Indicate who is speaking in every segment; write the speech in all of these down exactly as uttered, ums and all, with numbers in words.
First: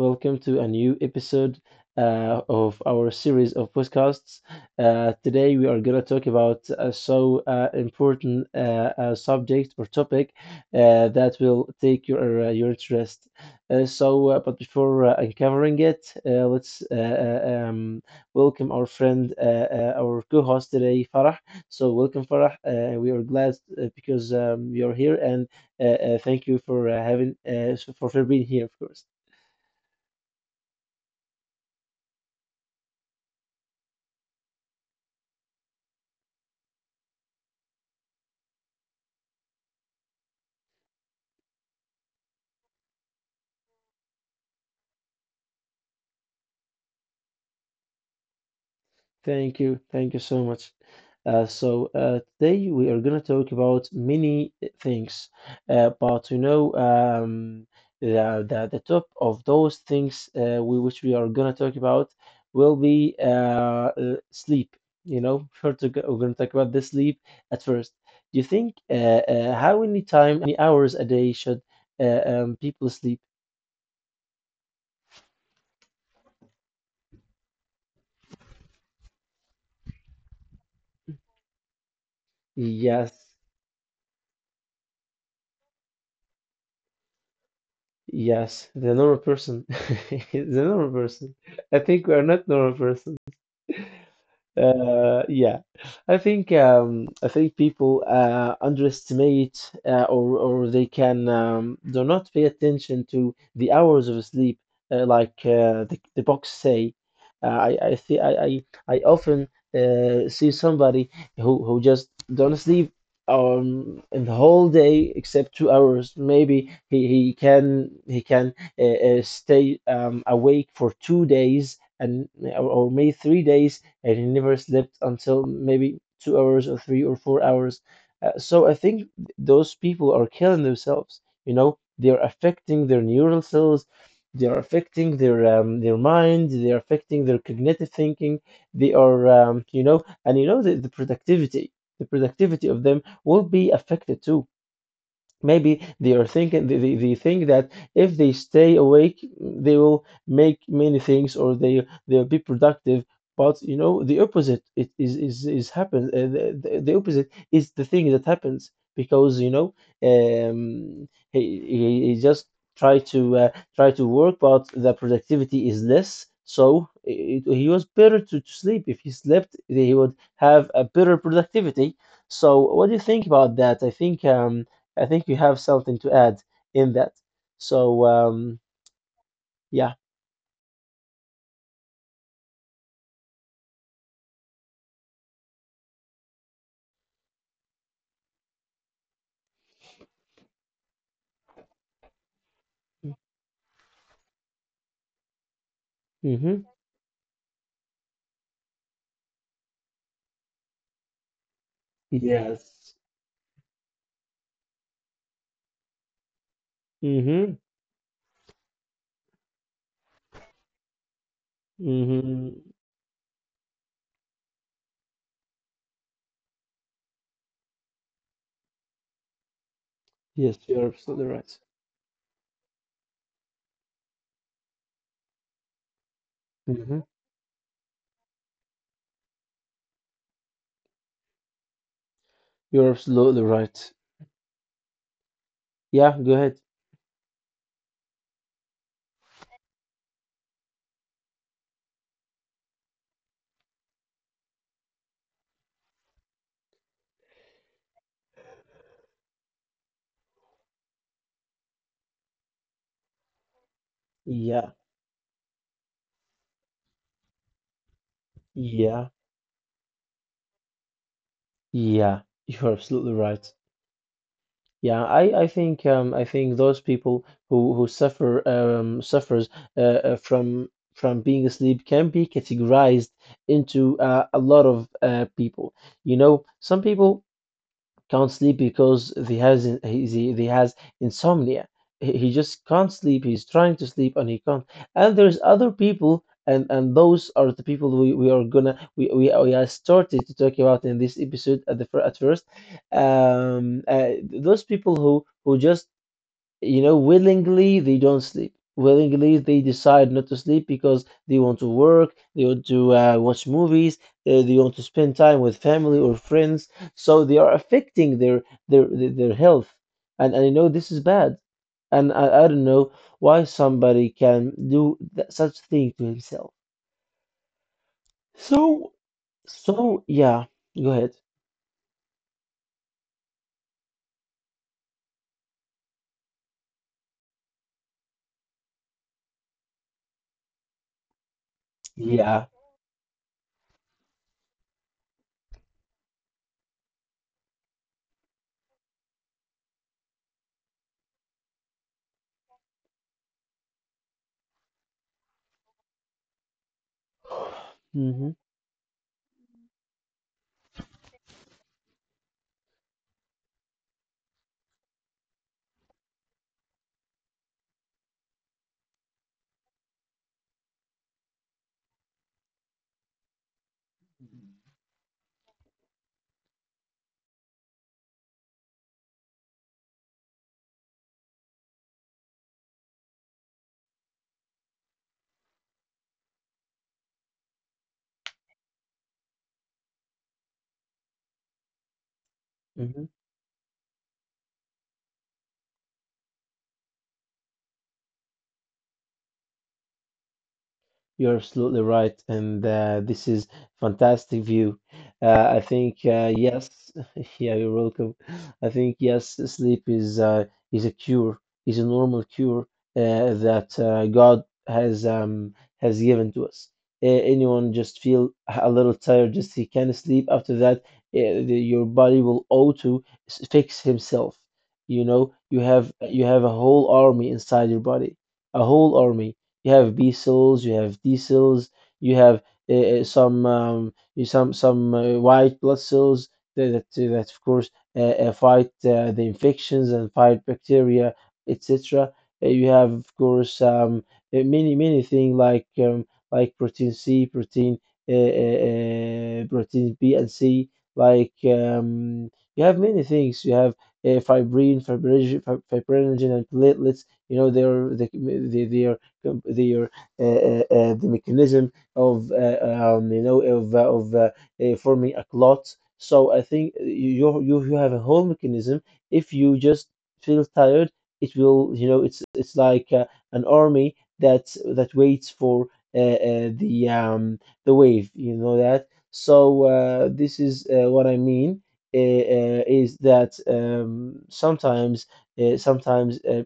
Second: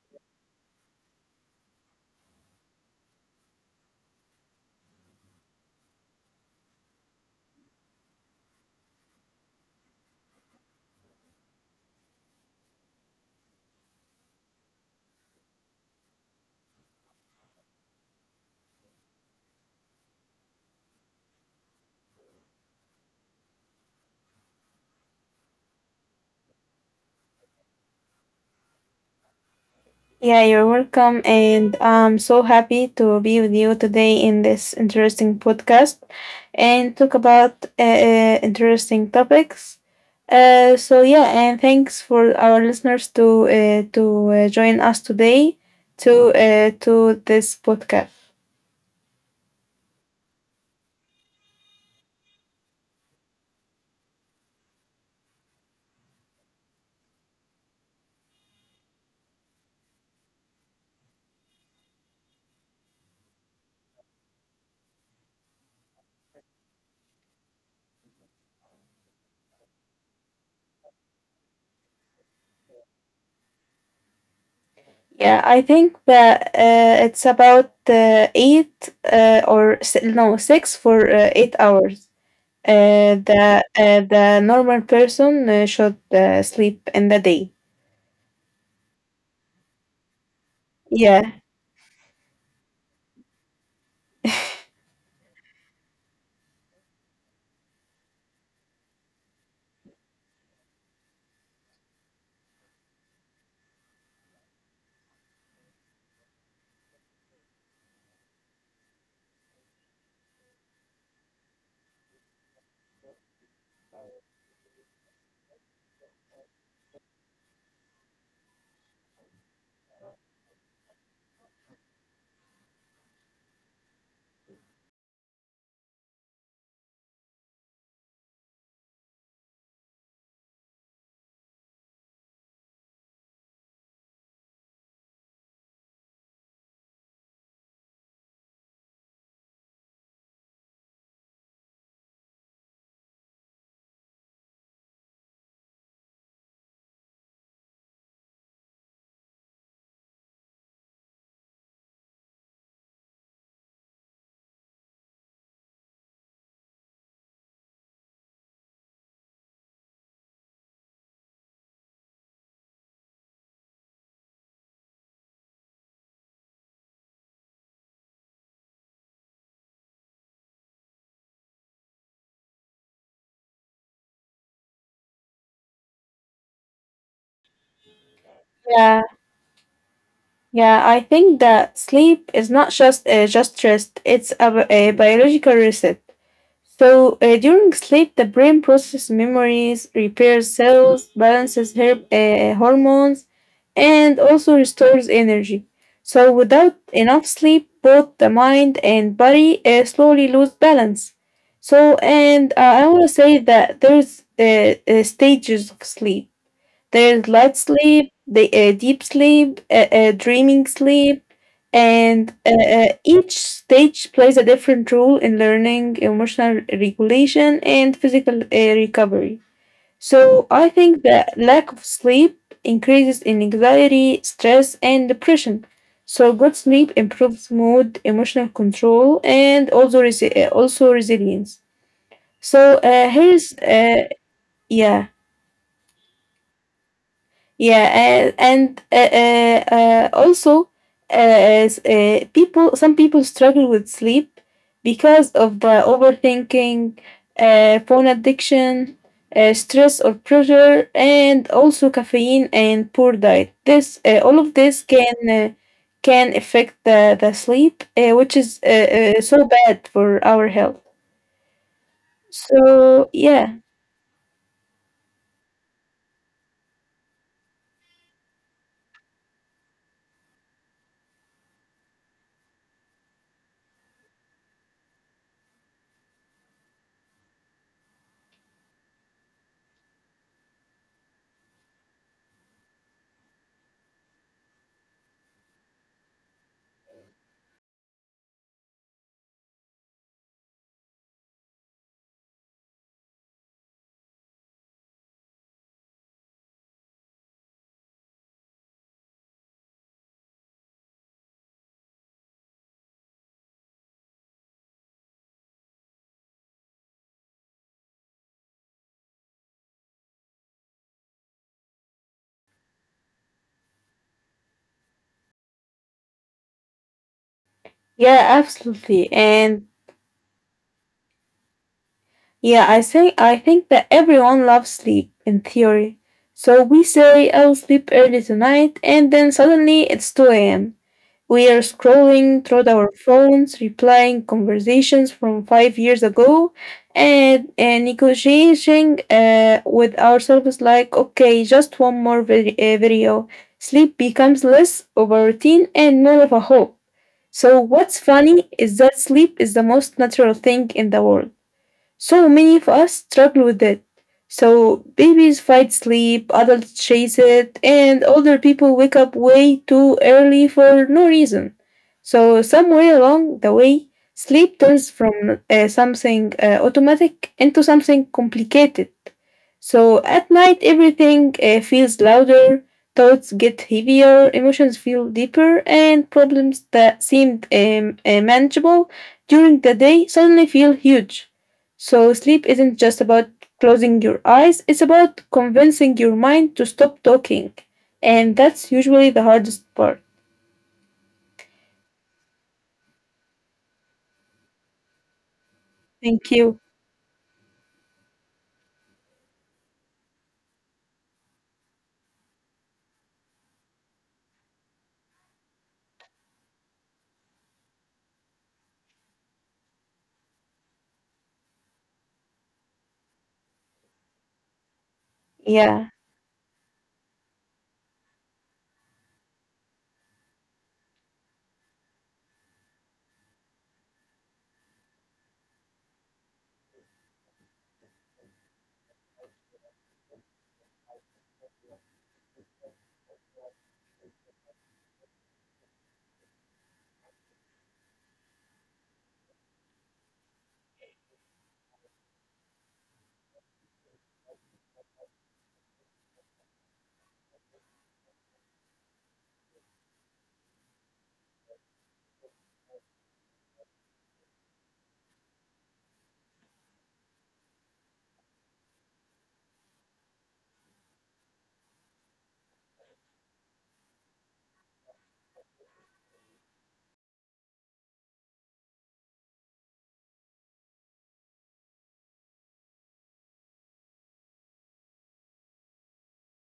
Speaker 1: Welcome to a new episode uh, of our series of podcasts. Uh, today, we are going to talk about a so uh, important uh, uh, subject or topic uh, that will take your uh, your interest. Uh, so, uh, but before uh, uncovering it, uh, let's uh, uh, um, welcome our friend, uh, uh, our co-host today, Farah. So, welcome, Farah. Uh, we are glad uh, because um, you're here, and uh, uh, thank you for uh, having uh, for for being here, of course.
Speaker 2: Yeah, you're welcome. And I'm so happy to be with you today in this interesting podcast and talk about uh, uh, interesting topics. Uh, so yeah, and thanks for our listeners to uh, to uh, join us today to uh, to this podcast.
Speaker 1: Thank you. Thank you so much. Uh, so, uh, today we are going to talk about many eh, things, uh, but you know, um, the, the, the top of those things uh, we, which we are going to talk about will be uh, uh, sleep. You know, first we're going to talk about the sleep at first. Do you think uh, uh, how many time, how many hours a day should uh, um, people sleep?
Speaker 2: Yeah, I think that uh, it's about uh, eight uh, or s- no, six for uh, eight hours. Uh,
Speaker 1: Yes.
Speaker 2: the uh, the normal person uh, should uh, sleep in the day.
Speaker 1: Yes, the normal person. The normal
Speaker 2: Yeah,
Speaker 1: person. I think we are not normal person. Uh, yeah, I think um, I think people uh, underestimate uh, or or they can um, do not pay attention to the hours of sleep uh, like uh, the the books say. Uh, I I see I I, I often uh, see somebody who who just don't sleep um in the whole day except two hours. Maybe he he can he can uh, uh, stay um, awake for two days, and or, or maybe three days, and he never slept until maybe two hours or three or four hours. Uh, so I think th- those people are killing themselves. You know, they are affecting their neural cells, they are affecting their um, their mind, they are affecting their cognitive thinking. They are, um, you know, and you know the, the productivity, the productivity of them will be affected too. Maybe they are thinking they, they, they think that if they stay awake they will make many things, or they they'll be productive. But you know the opposite it is is is happens uh, the, the, the opposite is the thing that happens, because you know um he, he, he just try to uh, try to work but the productivity is less. So it, he was better to, to sleep. If he slept he would have a better productivity. So what do you think about that? i think um I think you have something to add in that. So um,
Speaker 2: yeah,
Speaker 1: yeah.
Speaker 2: yeah. I think that sleep is not just uh, just rest; it's a, bi- a biological reset. So uh, during sleep, the brain processes memories, repairs cells, balances her- uh, hormones, and also restores energy. So
Speaker 1: hmm
Speaker 2: without enough sleep, both the mind and body uh, slowly lose balance. So, and uh, I want
Speaker 1: Yes.
Speaker 2: to say that there's uh, uh, stages of sleep. There's light
Speaker 1: hmm
Speaker 2: sleep, the uh, deep sleep, uh, uh, dreaming sleep, and uh,
Speaker 1: hmm
Speaker 2: uh, each stage plays a different role in learning, emotional regulation, and physical uh, recovery. So
Speaker 1: Yes,
Speaker 2: I
Speaker 1: you're
Speaker 2: think
Speaker 1: absolutely
Speaker 2: that
Speaker 1: right.
Speaker 2: lack of sleep increases in anxiety, stress, and depression. So good sleep
Speaker 1: hmm
Speaker 2: improves mood, emotional control, and also resi- uh, also resilience. So
Speaker 1: You're
Speaker 2: uh,
Speaker 1: absolutely
Speaker 2: here's
Speaker 1: right.
Speaker 2: uh, yeah.
Speaker 1: Yeah, go ahead.
Speaker 2: Yeah, and and uh, uh, uh, also, uh, as, uh, People, some people struggle with sleep because of the overthinking, uh, phone addiction, uh, stress or pressure, and also caffeine and poor diet. This uh, All of
Speaker 1: Yeah,
Speaker 2: this can uh, can affect the the sleep, uh, which is uh,
Speaker 1: yeah,
Speaker 2: uh, so bad for our health.
Speaker 1: yeah. You're
Speaker 2: So
Speaker 1: absolutely
Speaker 2: yeah,
Speaker 1: right. Yeah, I, I think um I think those people who who suffer um suffers uh, uh, from from being asleep can be categorized into uh, a lot of uh, people. You know, some people can't sleep because he has he, he he has insomnia. He he just can't sleep. He's trying to sleep and he can't. And there's other people, and and those are the people we, we are gonna we, we we are started to talk about in this episode at the fir- at first. Um, uh, those people who who just you know, willingly they don't sleep. Willingly they decide not to sleep because they want to work, they want to uh, watch movies, uh, they want to spend time with family or friends. So they are affecting their their their their health, and and you know this is bad. And I, I don't know why somebody can do that, such thing to himself.
Speaker 2: yeah,
Speaker 1: So
Speaker 2: absolutely, and
Speaker 1: so yeah, go ahead.
Speaker 2: yeah, I say I think that everyone loves sleep in theory. So we say I'll sleep early tonight, and then suddenly it's two a m. We are scrolling
Speaker 1: Yeah.
Speaker 2: through our phones, replying conversations from five years ago, and, and negotiating uh, with ourselves like, okay, just one more vid- uh, video. Sleep becomes less of a routine and more of a hope. So what's
Speaker 1: hmm
Speaker 2: funny is that sleep is the most natural thing in the world, so many of us struggle with it. So babies fight sleep, adults chase it, and older people wake up way too early for no reason. So somewhere along the way, sleep turns from uh, something uh, automatic into something complicated. So at night, everything uh, feels louder, thoughts get heavier, emotions feel deeper, and problems that seemed um, uh, manageable during the day suddenly feel huge. So, sleep isn't just about closing your eyes, it's about convincing your mind to stop talking. And that's usually the hardest part.
Speaker 1: You're absolutely right, and uh, this is fantastic view. Uh, I think
Speaker 2: Thank
Speaker 1: uh,
Speaker 2: you.
Speaker 1: yes, yeah, you're welcome. I think yes, sleep is uh, is a cure, is a normal cure uh, that uh, God has um, has given to us. Uh, Anyone just feel a little tired, just he can sleep. After that, uh, the, your body will auto s- fix himself. You know, you
Speaker 2: Yeah.
Speaker 1: have you have a whole army inside your body, a whole army. You have B cells, you have D cells, you have uh, uh, some um, some some uh, white blood cells that that, eh, that of course uh, uh, fight uh, the infections and fight bacteria, et cetera. Uh, you have of course um, uh, many many things like um, like protein C, protein uh, uh, uh, protein B and C. Like um, you have many things. You have uh, fibrin, fibrinogen, fib- fibrinogen, and platelets. You know they're they, they, they com- their uh, uh, uh, the mechanism of uh, um, you know of uh, of uh, uh, forming a clot. So I think you you you you have a whole mechanism. If you just feel tired, it will you know it's it's like uh, an army that that waits for uh, uh, the um, the wave. You know that. So uh, this is uh, what I mean uh, uh, is that um, sometimes uh, sometimes uh,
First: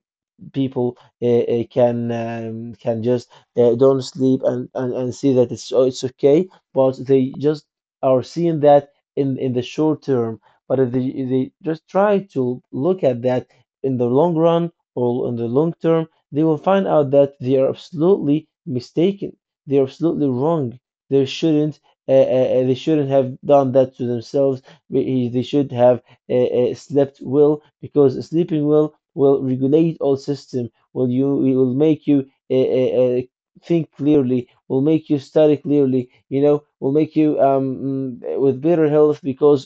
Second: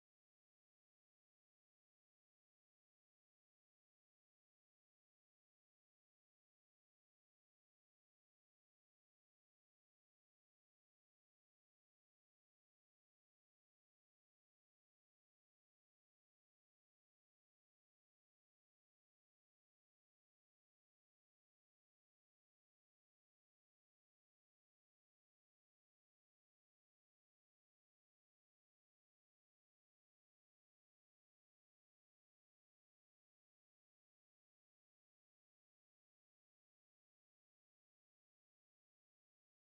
Speaker 1: people uh, uh, can um, can just uh, don't sleep, and, and and see that it's oh, it's okay, but they just are seeing that in in the short term. But if they, if they just try to look at that in the long run or in the long term, they will find out that they are absolutely mistaken, they are absolutely wrong. They shouldn't uh, uh, uh, they shouldn't have done that to themselves. We- they should have uh, uh, slept well, because sleeping well will regulate all system, will you it will make you uh, uh, uh, think clearly, will make you study clearly, you know, will make you um mm, with better health, because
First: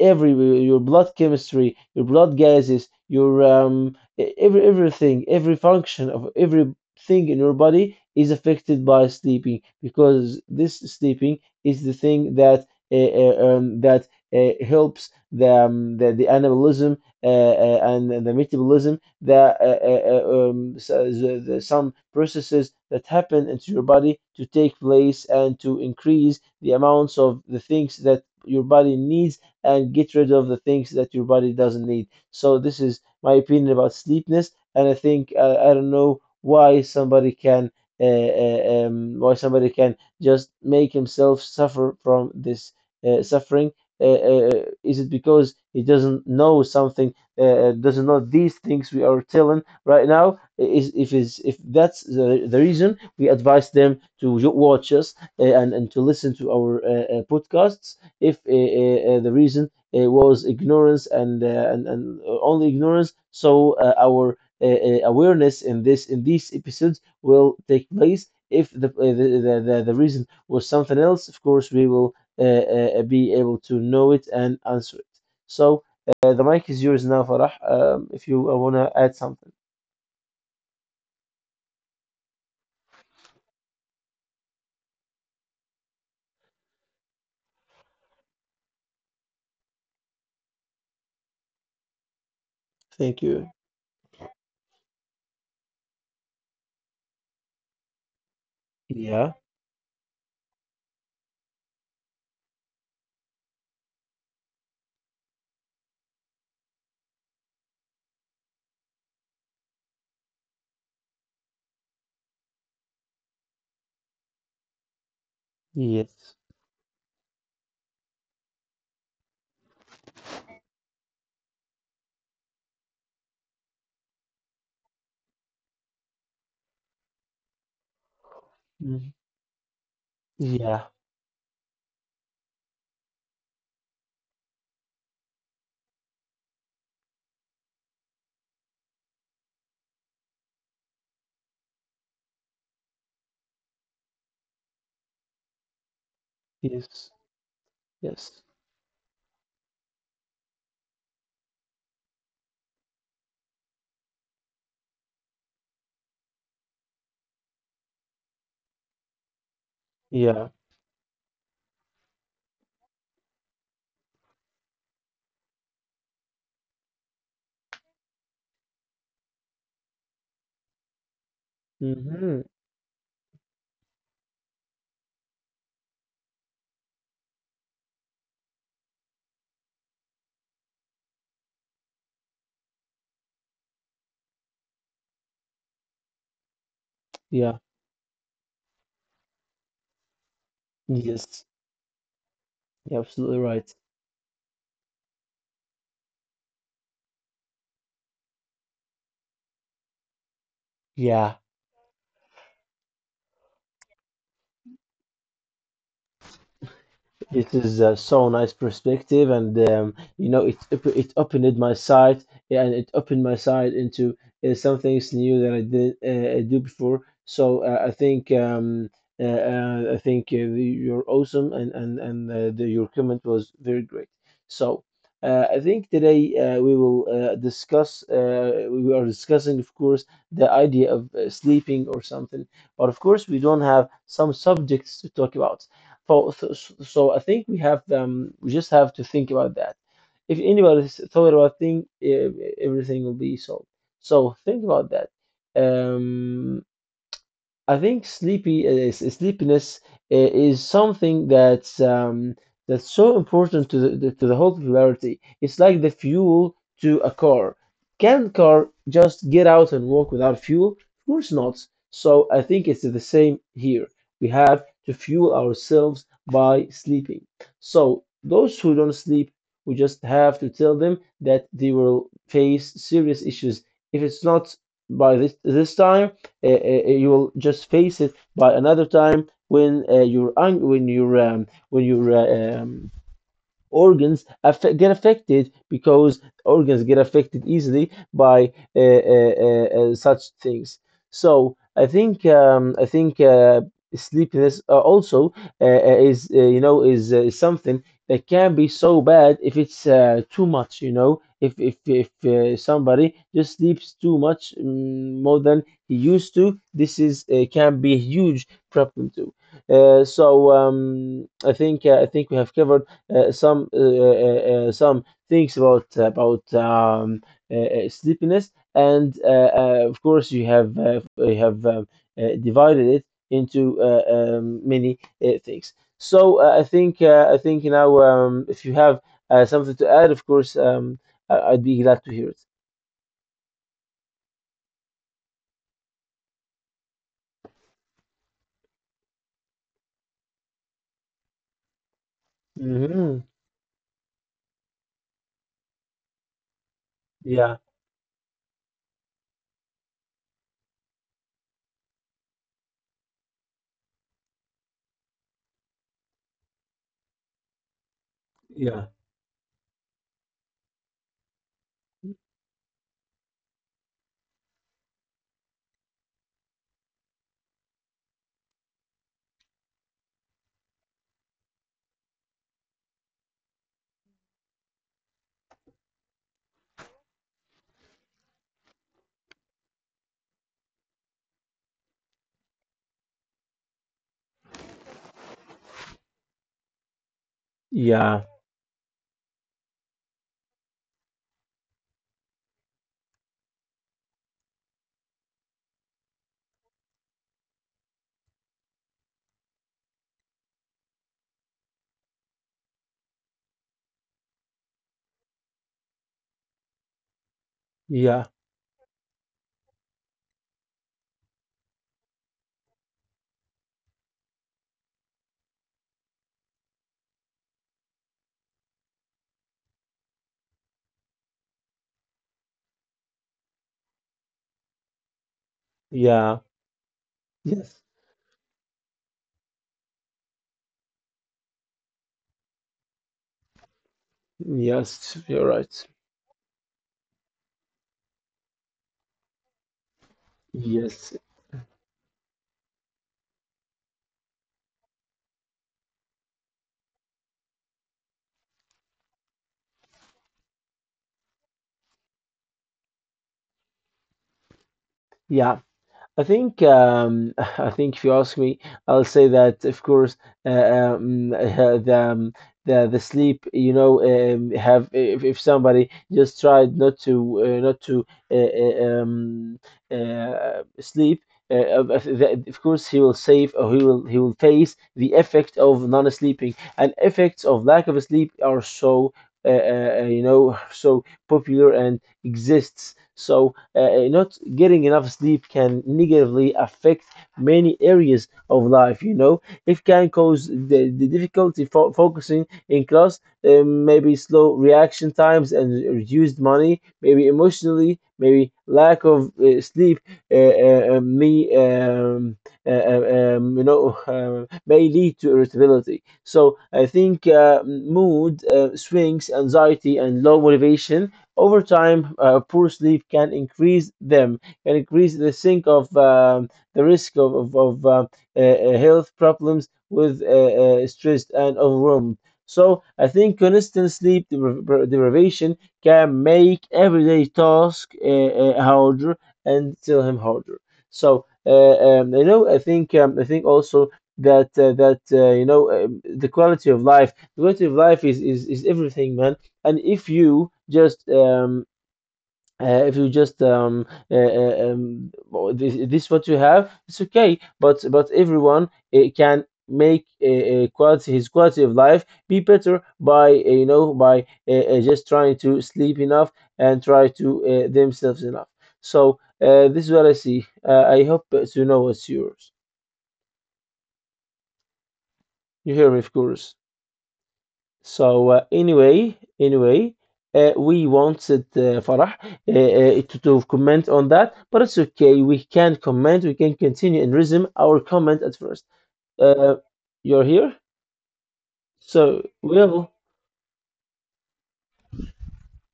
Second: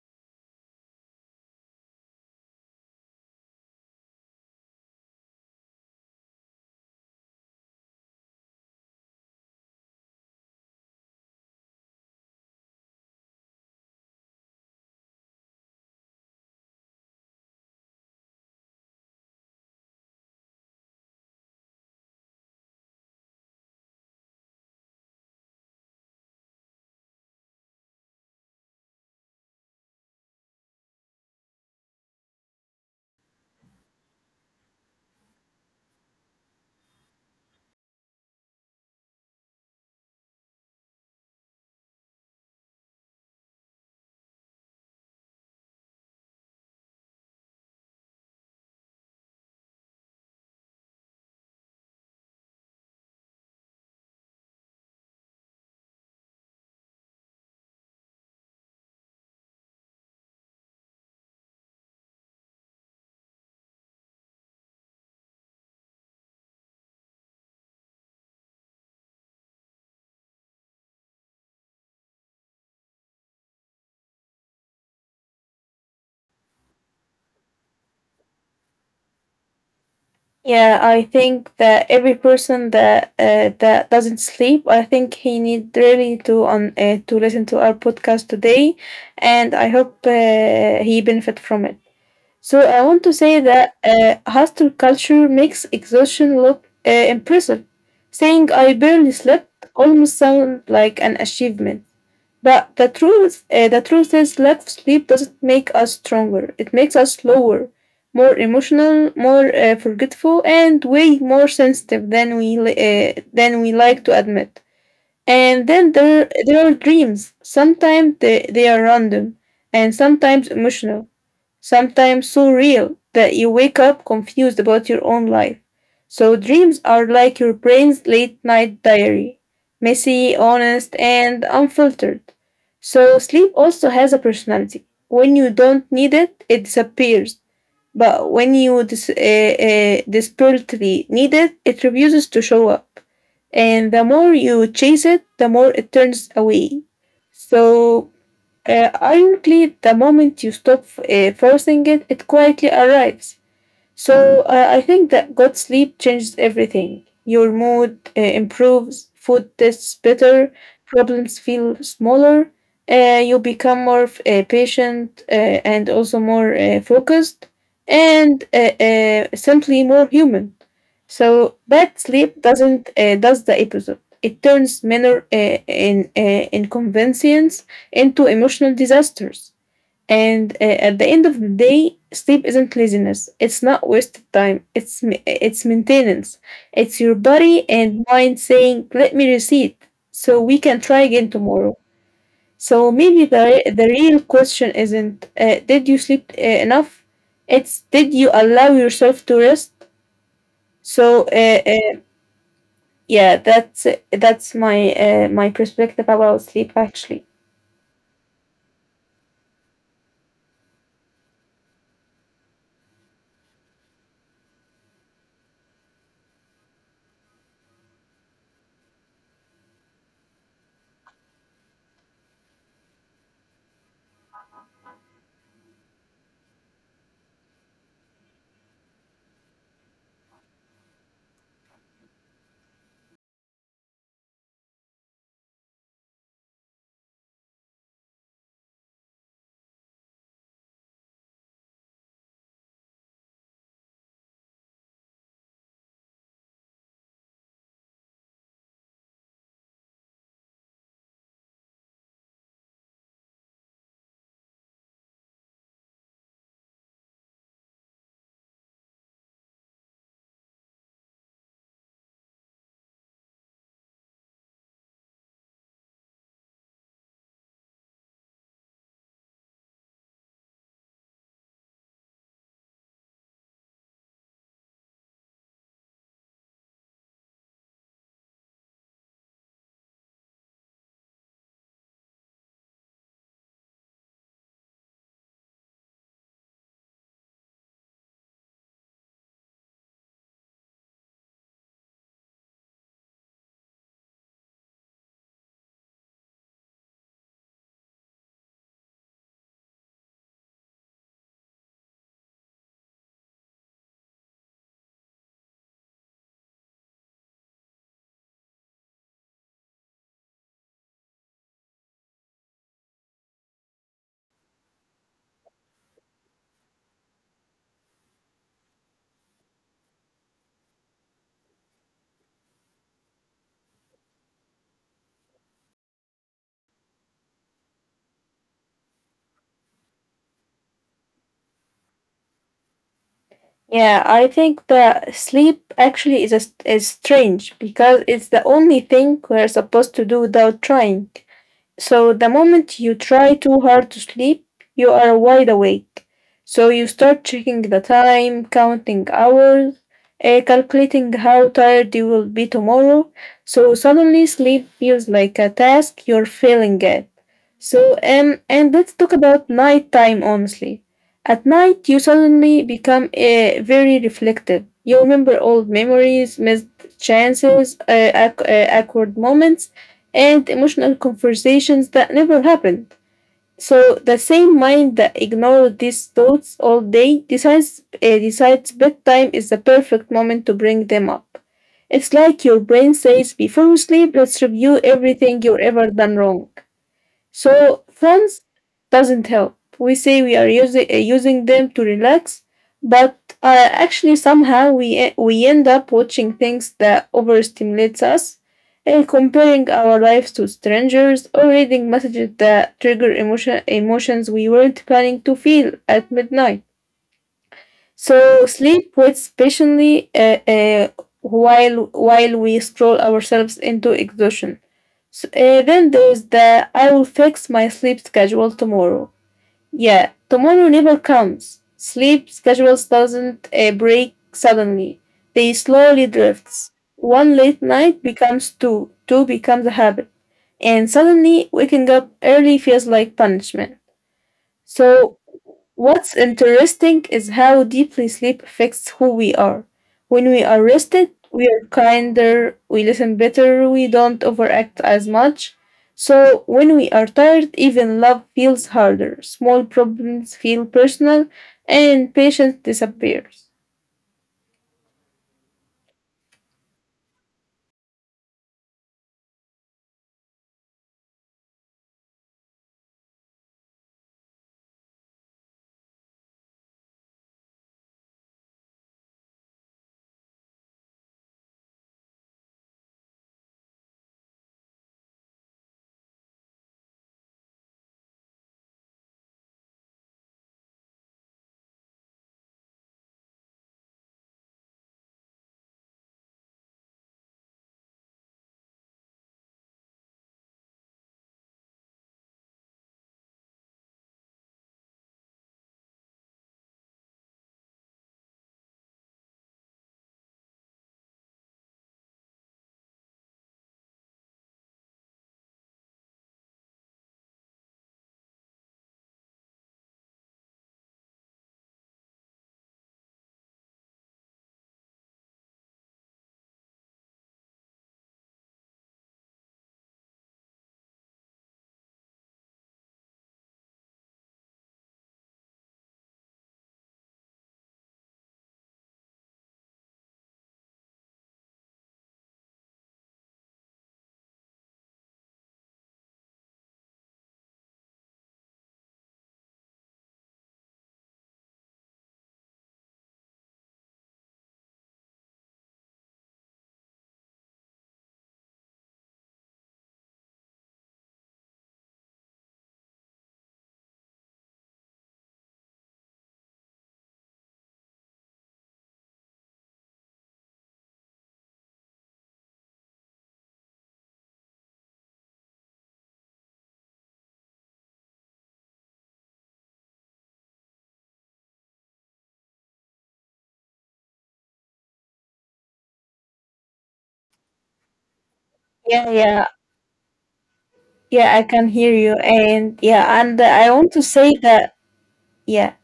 Speaker 1: every your blood chemistry, your blood gases, your um e- every everything, every function of everything in your body is affected by sleeping. Because this sleeping is the thing that uh, uh, um, that uh, helps the, um, the the anabolism uh, uh, and the metabolism, the, uh, uh, uh, um, uh, the, the, some processes that happen into your body to take place and to increase the amounts of the things that your body needs and get rid of the things that your body doesn't need. So this is my opinion about sleepness, and I think uh, I don't know why somebody can uh, uh, um, why somebody can just make himself suffer from this uh, suffering. Uh, uh, is it because he doesn't know something uh, does not these things we are telling right now? Is if is if that's the, the reason, we advise them to watch us uh, and and to listen to our uh, uh, podcasts. If uh, uh, uh, the reason uh, was ignorance and uh, and, and uh, only ignorance, so uh, our uh, uh, awareness in this in these episodes will take place. If the uh, the, the, the the reason was something else, of course we will uh, uh, be able to know it and answer it. So uh, the mic is yours now, Farah. Um, if you uh, wanna add something.
Speaker 2: Yeah, I think that every person that uh, that doesn't sleep, I think he need really to on uh, to listen to our podcast today, and I hope uh, he benefit from it. So I want to
Speaker 1: Thank you.
Speaker 2: say that uh, hostile culture makes exhaustion look uh, impressive. Saying I barely
Speaker 1: Yeah.
Speaker 2: slept almost sounds like an achievement. But the truth, uh, the truth is, lack of sleep doesn't make us stronger. It makes us slower, more emotional, more uh, forgetful, and way more sensitive than we li- uh, than we like to admit. And then
Speaker 1: Yes.
Speaker 2: there there are dreams. Sometimes they, they are random, and sometimes emotional, sometimes so real that you wake up confused about your own life. So, dreams are like your brain's late night
Speaker 1: Mhm.
Speaker 2: diary, messy,
Speaker 1: Yeah.
Speaker 2: honest, and unfiltered. So, sleep also has a personality. When you don't need it, it disappears. But when you dis- uh, uh, desperately need it, it refuses to show up. And the more you chase it, the more it turns away.
Speaker 1: Yes.
Speaker 2: So,
Speaker 1: Yes.
Speaker 2: uh, ironically, the moment you stop uh, forcing it, it quietly arrives. So I I think that good sleep changes everything. Your mood uh, improves, food tastes
Speaker 1: Yeah.
Speaker 2: better, problems feel smaller, uh, you become more uh, patient uh, and also more uh, focused, and uh, uh, simply more human. So bad
Speaker 1: hmm
Speaker 2: sleep doesn't uh, does the opposite. It turns minor uh, in, uh, inconvenience into emotional disasters. And uh, at the end of the day, sleep isn't laziness. It's not wasted time. It's ma- it's maintenance. It's your
Speaker 1: Yeah.
Speaker 2: body and mind saying, "Let me reset, so we can try again
Speaker 1: Yes.
Speaker 2: tomorrow." So
Speaker 1: You're
Speaker 2: maybe
Speaker 1: absolutely
Speaker 2: the
Speaker 1: right.
Speaker 2: re- the real question isn't, uh, "Did you sleep uh, enough?" It's, "Did you allow yourself to rest?" So
Speaker 1: Yeah.
Speaker 2: uh, uh, yeah, that's that's my uh, my perspective about sleep, actually.
Speaker 1: It is uh, so nice perspective, and um, you know, it op- it opened my sight, and it opened my sight into uh, some things new that I didn't uh, do before. So uh, I think um, uh, uh, I think uh, you're awesome, and and and uh, the, your comment was very great. So uh, I think today uh, we will uh, discuss. Uh, we are discussing, of course, the idea of uh, sleeping or something, but of course we don't have some subjects to talk about. So, so, so I think we have them. We just have to think about that. If anybody s- thought about thing, e- everything will be solved. So think about that. Um, I think sleepy is sleepiness i- is something that's um, that's so important to the to the whole popularity. It's like the fuel to a car. Can car just get out and walk without fuel? Of course not. So I think it's the same here. We have to fuel ourselves by sleeping. So those who don't sleep, we just have to tell them that they will face serious issues. If it's not by this this time uh, uh, uh, you will just face it by another time, when uh, you're ang- when you're um, when you're uh, um, organs affect, get affected, because organs get affected easily by uh, uh, uh, uh, such things. So I think um, I think uh, sleepiness uh, also uh, uh, is uh, you know is, uh, is something that can be so bad if it's uh, too much. You know, if if if uh, somebody just sleeps too much mm, more than he used to, this is uh, can be a huge problem too. Uh, so um, I think uh, I think we have covered uh, some uh, uh, uh, some things about about um, uh, uh, sleepiness, and uh, uh, of course you have uh, you have um, uh, divided it into uh, um, many uh, things. So uh, I think uh, I think now um, if you have uh, something to add, of course um, I- I'd be glad to hear it.
Speaker 2: Yeah, I think that sleep actually is a, is strange because it's the only thing we're supposed to do without trying. So the moment you
Speaker 1: Hmm.
Speaker 2: try too hard to sleep, you are wide awake. So you start
Speaker 1: Yeah,
Speaker 2: checking the time, counting hours, uh, calculating how tired you will be tomorrow. So suddenly sleep feels like a task you're failing at. So um and
Speaker 1: yeah,
Speaker 2: let's talk about nighttime honestly. At night you suddenly become uh, very reflective. You remember old memories, missed chances, uh, ac- uh, awkward moments and emotional conversations that never happened. So the same mind that ignored these thoughts all day decides uh, decides bedtime is the perfect moment to bring them up. It's like your brain says, "Before we sleep, let's review everything you've ever done wrong." So
Speaker 1: yeah,
Speaker 2: phones doesn't help. We say we are using uh, using them to relax, but uh, actually somehow we e- we end up watching things that overstimulates us, and comparing our lives to strangers, or reading messages that trigger emotion emotions we weren't planning to feel at midnight.
Speaker 1: yeah,
Speaker 2: So sleep waits patiently uh, uh, while while we stroll ourselves into exhaustion. So, uh, then there's the I will fix my sleep schedule tomorrow. Yeah, tomorrow never comes. Sleep schedules doesn't uh, break suddenly. They slowly
Speaker 1: yeah.
Speaker 2: drifts. One late
Speaker 1: Yes,
Speaker 2: night becomes two. Two becomes a habit. And suddenly waking up early feels like punishment.
Speaker 1: yes,
Speaker 2: So,
Speaker 1: you're right.
Speaker 2: what's interesting is how deeply sleep affects who we are. When we are
Speaker 1: Yes,
Speaker 2: rested, we are kinder, we listen better, we don't overact as much. So, when we are tired, even love feels harder, small problems feel personal, and patience disappears.
Speaker 1: yeah. I think um, I think if you ask me, I'll say that of course uh, um, uh, the um, the the sleep you know um, have if, if somebody just tried not to uh, not to uh, uh, um, uh, sleep. Uh, of of- the- of course, he will save or he will he will face the effect of non-sleeping and effects of lack of sleep are so uh, uh, uh, you know so popular and exists. So uh, uh, not getting enough sleep can negatively affect many areas of life. You know, it can cause the, the difficulty fo- focusing in class, uh, maybe slow reaction times and reduced money, maybe emotionally, maybe lack of uh, sleep. Uh, uh, uh, me, um, uh, uh, um, you know, uh, may lead to irritability. So I think uh, mood uh, swings, anxiety, and low motivation over time, uh, poor sleep can increase them, can increase the sink of um, the risk of of, of uh, uh, uh, health problems with uh, uh, stressed and overwhelmed. So I think constant sleep depri- deprivation can make everyday task uh, uh, harder and still him harder. So uh, um, you know, I think um, I think also that uh, that uh, you know um, the quality of life, the quality of life is is, is everything, man, and if you just um, uh, if you just um, uh, uh, um, well, this, this what you have, it's okay, but but everyone uh, can make uh, uh, quality his quality of life be better by uh, you know by uh, uh, just trying to sleep enough and try to uh, themselves enough. So uh, this is what I see. uh, I hope to know what's yours. You hear me, of course. So uh, anyway, anyway, uh, we wanted uh, Farah uh, uh, to, to comment on that, but it's okay. We can comment. We can continue and resume our comment at first.
Speaker 2: Yeah, yeah,
Speaker 1: Uh, you're here,
Speaker 2: yeah, I can hear you.
Speaker 1: so we
Speaker 2: And
Speaker 1: will.
Speaker 2: yeah, and I want to say that, yeah.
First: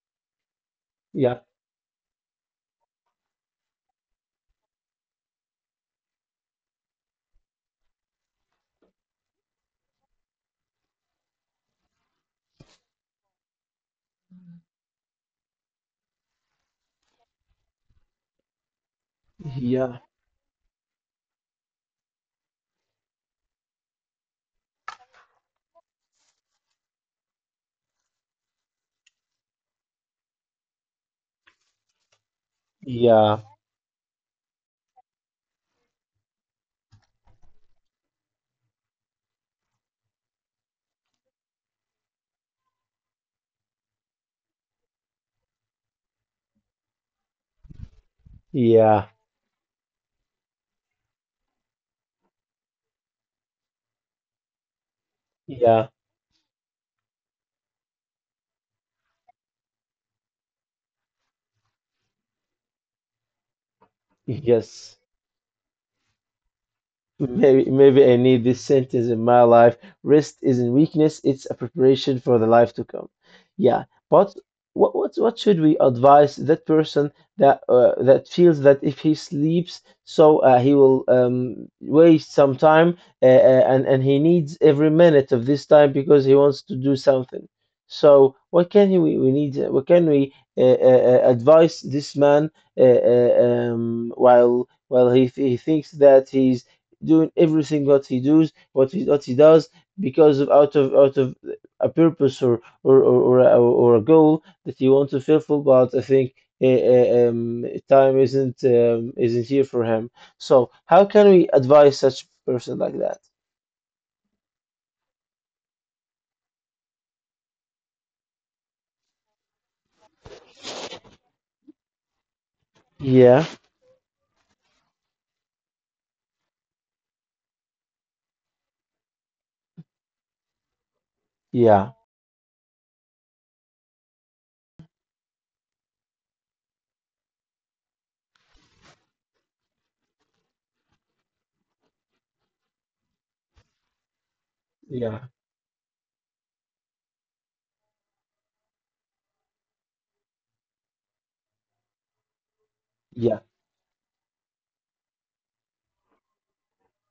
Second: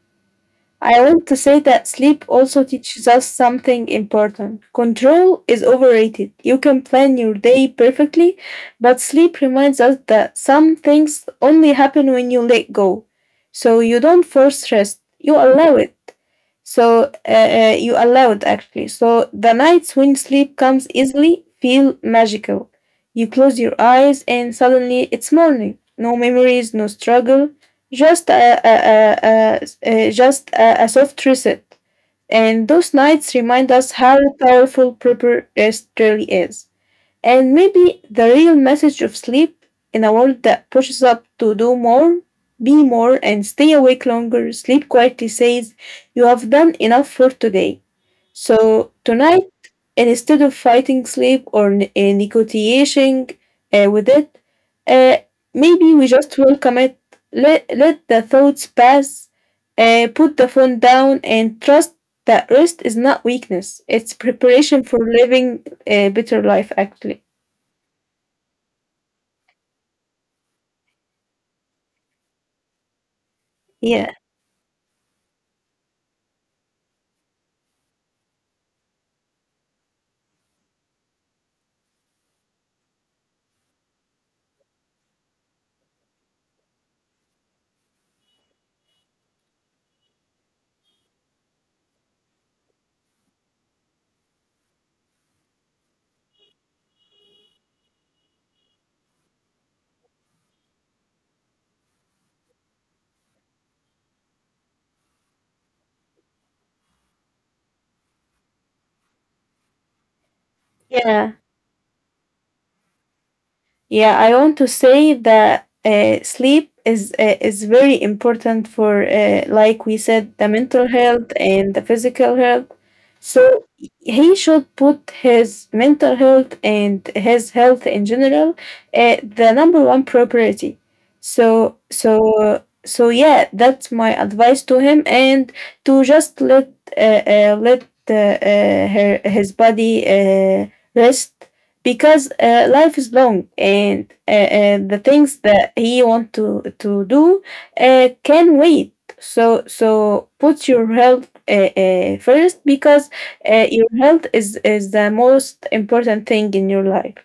Speaker 2: I want to
Speaker 1: Yeah,
Speaker 2: say that sleep also teaches us something important. Control is overrated. You can plan your day perfectly, but sleep reminds us that some things only happen when you let go. So you don't force rest, you allow it. So uh, uh, you allowed, actually. So the nights
Speaker 1: yeah,
Speaker 2: when sleep comes easily feel magical. You close your eyes and suddenly it's morning. No memories, no struggle, just a, a, a, a, a- just a, a soft reset. And those nights
Speaker 1: yeah,
Speaker 2: remind us how powerful proper rest really is. And maybe the real message of sleep in a world that pushes up to do more, be more, and stay awake longer, sleep quietly says, you have done enough for today. So
Speaker 1: yeah,
Speaker 2: tonight, instead of fighting sleep or n- uh, negotiating uh, with it, uh,
Speaker 1: yeah.
Speaker 2: maybe we just welcome it, let, let the thoughts pass, uh, put the phone down, and trust that rest is not weakness, it's preparation for
Speaker 1: Yes,
Speaker 2: living a better life, actually.
Speaker 1: maybe, maybe I need this sentence in my life. Rest isn't weakness, it's a preparation for the life to come. Yeah,
Speaker 2: Yeah,
Speaker 1: but what what what should we advise that person that uh, that feels that if he sleeps, so uh, he will um, waste some time uh, uh, and and he needs every minute of this time because he wants to do something. So what can he, we we need? What can we uh, uh, uh, advise this man uh, uh, um, while while he, he thinks that he's doing everything what he does, what he what he does, because of out of out of a purpose or or or or a, or a goal that he wants to fulfill. But I think uh, uh, um, time isn't um, isn't here for him. So how
Speaker 2: yeah,
Speaker 1: can we advise such person like that?
Speaker 2: yeah. I want to say that uh, sleep is uh, is very important for, uh, like we said, the mental health and the physical health.
Speaker 1: Yeah,
Speaker 2: So he should put his mental health and his health in general uh, the number one priority. So
Speaker 1: yeah,
Speaker 2: so so yeah, that's my advice to him and to just let uh, uh, let uh, uh, her his body uh, rest, because uh, life is long and uh, uh, the things
Speaker 1: yeah,
Speaker 2: that he want to to do uh, can wait, so so put your health uh, uh, first, because
Speaker 1: yeah.
Speaker 2: uh, your health is is the most important thing in your life,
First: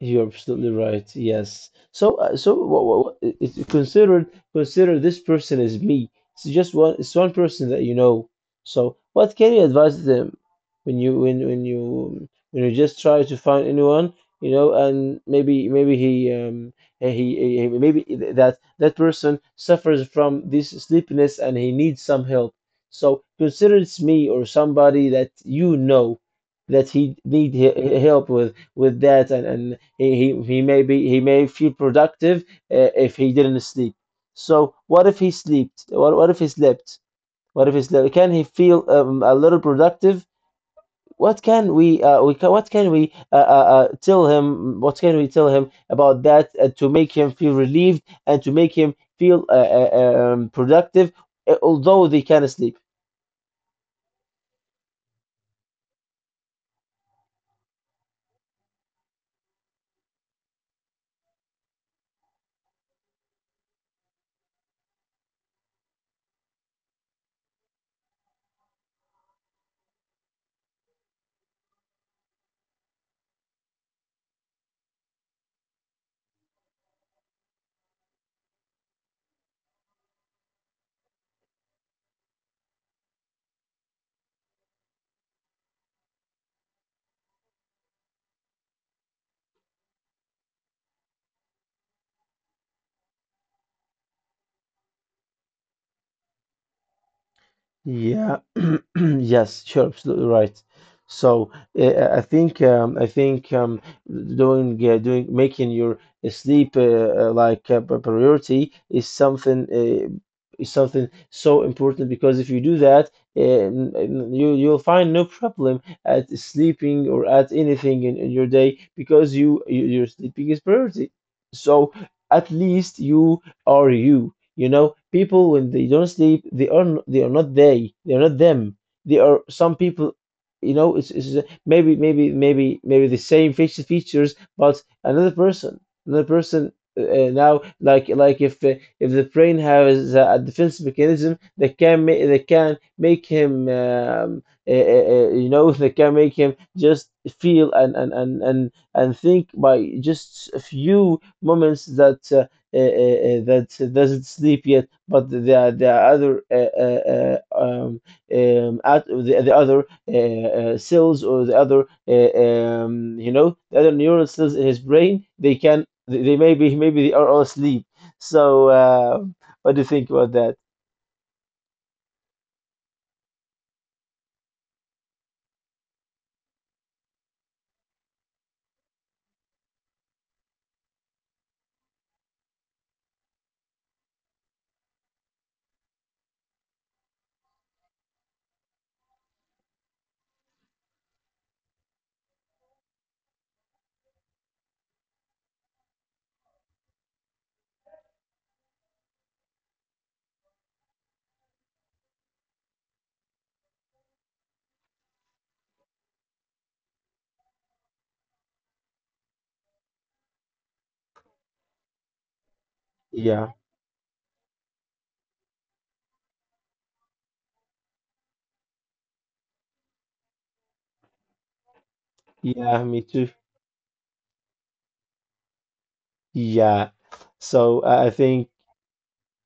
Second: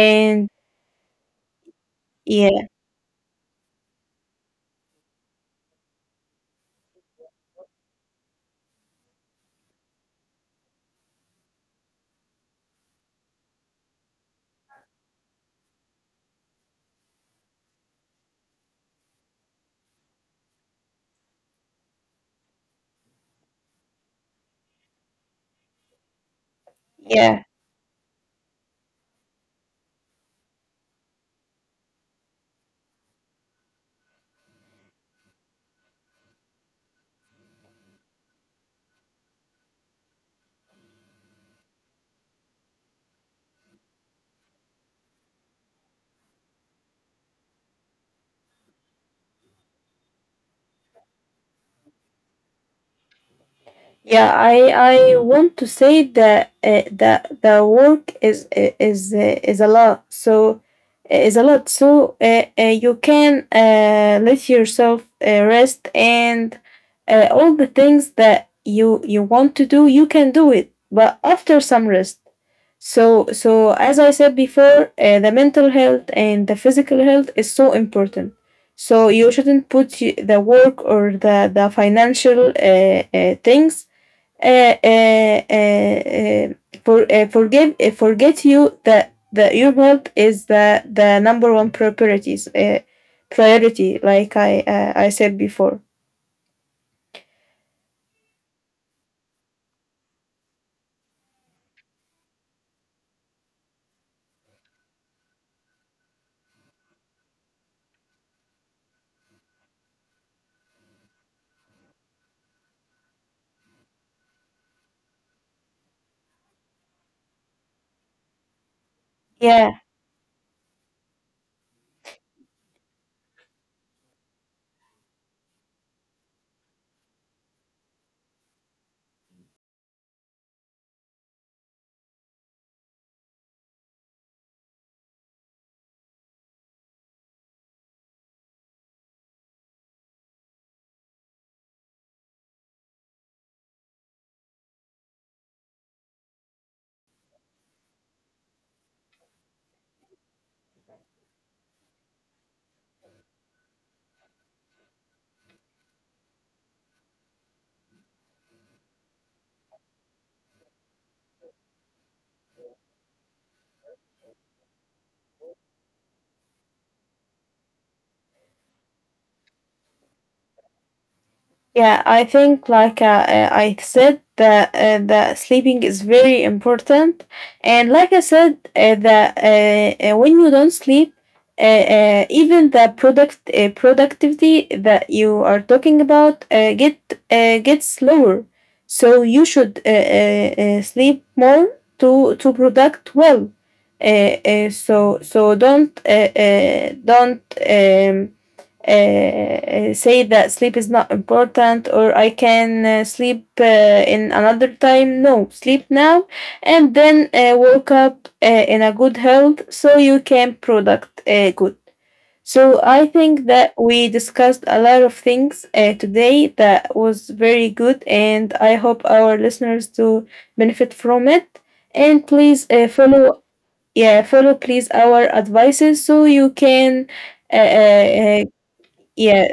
Speaker 1: You're absolutely right. Yes. So, uh, so
Speaker 2: yeah.
Speaker 1: what, what, it, consider consider this person as me. It's just one. It's one person that you know. So, what can you advise them when you when when you when you just try to find anyone, you know, and maybe maybe he um he, he he- maybe that that person suffers from this sleepiness and he needs some help. So, consider it's me or somebody that you know that he
Speaker 2: Yeah.
Speaker 1: need he- he- help with with that, and and he, he, he may be he may feel productive uh, if he didn't sleep. So what if he slept? What, what if he slept? What if he slept? Can he feel um, a little productive? What can we uh, we can, what can we uh, uh, uh, tell him? What can we tell him about that uh, to make him feel relieved and to make him feel uh, uh, um, productive, uh, although they can sleep?
Speaker 2: Yeah, I I want to say that uh, that the work is I- is uh, is a lot. So eh, is a lot. So uh, uh, you can uh, let yourself uh, rest, and uh, all the things that you you want to do, you can do it, but after some rest. So so as I said before, uh, the mental health and the physical health is so important. So you shouldn't put y- the work or the the financial uh, uh, things uh, uh, uh, for, uh, forgive uh, forget you that that your health is the the number one priorities uh, priority, like I uh, I said before.
Speaker 1: Yeah. Yes, sure, absolutely right. So uh, I think um, I think um, doing uh, doing making your sleep uh, uh, like a p- priority is something uh, is something so important because if you do that, uh, n- n- you you'll find no problem at sleeping or at anything in, in your day because you
Speaker 2: Yeah.
Speaker 1: you- your sleeping is priority. So at least you are you. You know, people when they don't sleep, they are n- they are not they, they are not them. They are some people. You know, it's, it's uh, maybe maybe maybe maybe the same facial features, but another person, another person. Uh, uh, now, like like if uh, if the brain has a, a defense mechanism that can ma- that can make him um, uh, uh, uh, you know that can make him just feel and and and and and think by just a few moments that uh, uh, uh, uh, that doesn't sleep yet, but the the other uh, uh, uh, um, um, at the, the other uh, uh, cells or the other uh, um, you know the other neural cells in his brain they can they, they maybe maybe they are all asleep. So uh, what do you think about that?
Speaker 2: Yeah, I think like uh, uh, I said that uh, the sleeping is very important, and like I said, uh, that uh, uh, when you don't sleep, uh, uh, even the product uh, productivity that you are talking about uh, get uh, gets lower. So you should uh, uh, uh, sleep more to to product well. Uh, uh, so so don't uh, uh, don't um, uh, say that sleep is not important or I can uh, sleep uh, in another time. No, sleep now, and then uh, wake up uh, in a good health so you can product uh, good. So I think
Speaker 1: Yeah,
Speaker 2: that we discussed a lot of things uh, today that was very good, and I hope our listeners to benefit from it. And please uh,
Speaker 1: yeah, me too.
Speaker 2: follow, yeah, follow please our advices so you
Speaker 1: Yeah.
Speaker 2: can uh,
Speaker 1: So
Speaker 2: uh,
Speaker 1: I I
Speaker 2: uh,
Speaker 1: think.
Speaker 2: yeah.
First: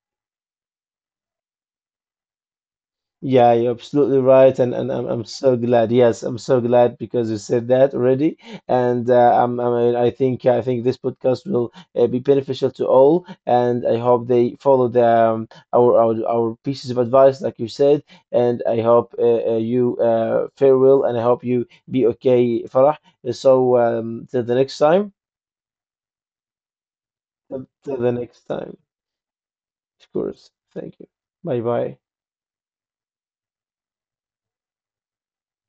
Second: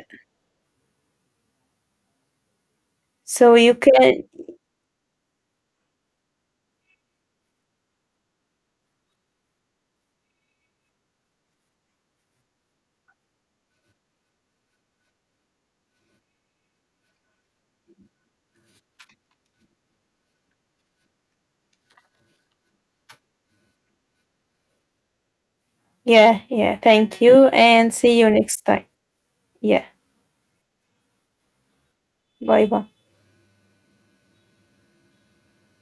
Speaker 1: Yeah,
Speaker 2: So
Speaker 1: you're
Speaker 2: you
Speaker 1: absolutely
Speaker 2: can,
Speaker 1: right, and, and I'm, I'm so glad. Yes, I'm so glad because you said that already, and uh, I'm, I mean, I think I think this podcast will uh, be beneficial to all, and I hope they follow the um, our, our our pieces of advice, like you said, and I hope uh, uh, you uh, farewell, and I hope you be okay, Farah. So um, till the next time,
Speaker 2: yeah, yeah. Thank you
Speaker 1: till
Speaker 2: and
Speaker 1: till the
Speaker 2: see you
Speaker 1: next
Speaker 2: next
Speaker 1: time,
Speaker 2: time. Yeah.
Speaker 1: of course. Thank you. Bye bye.
Speaker 2: Bye bye.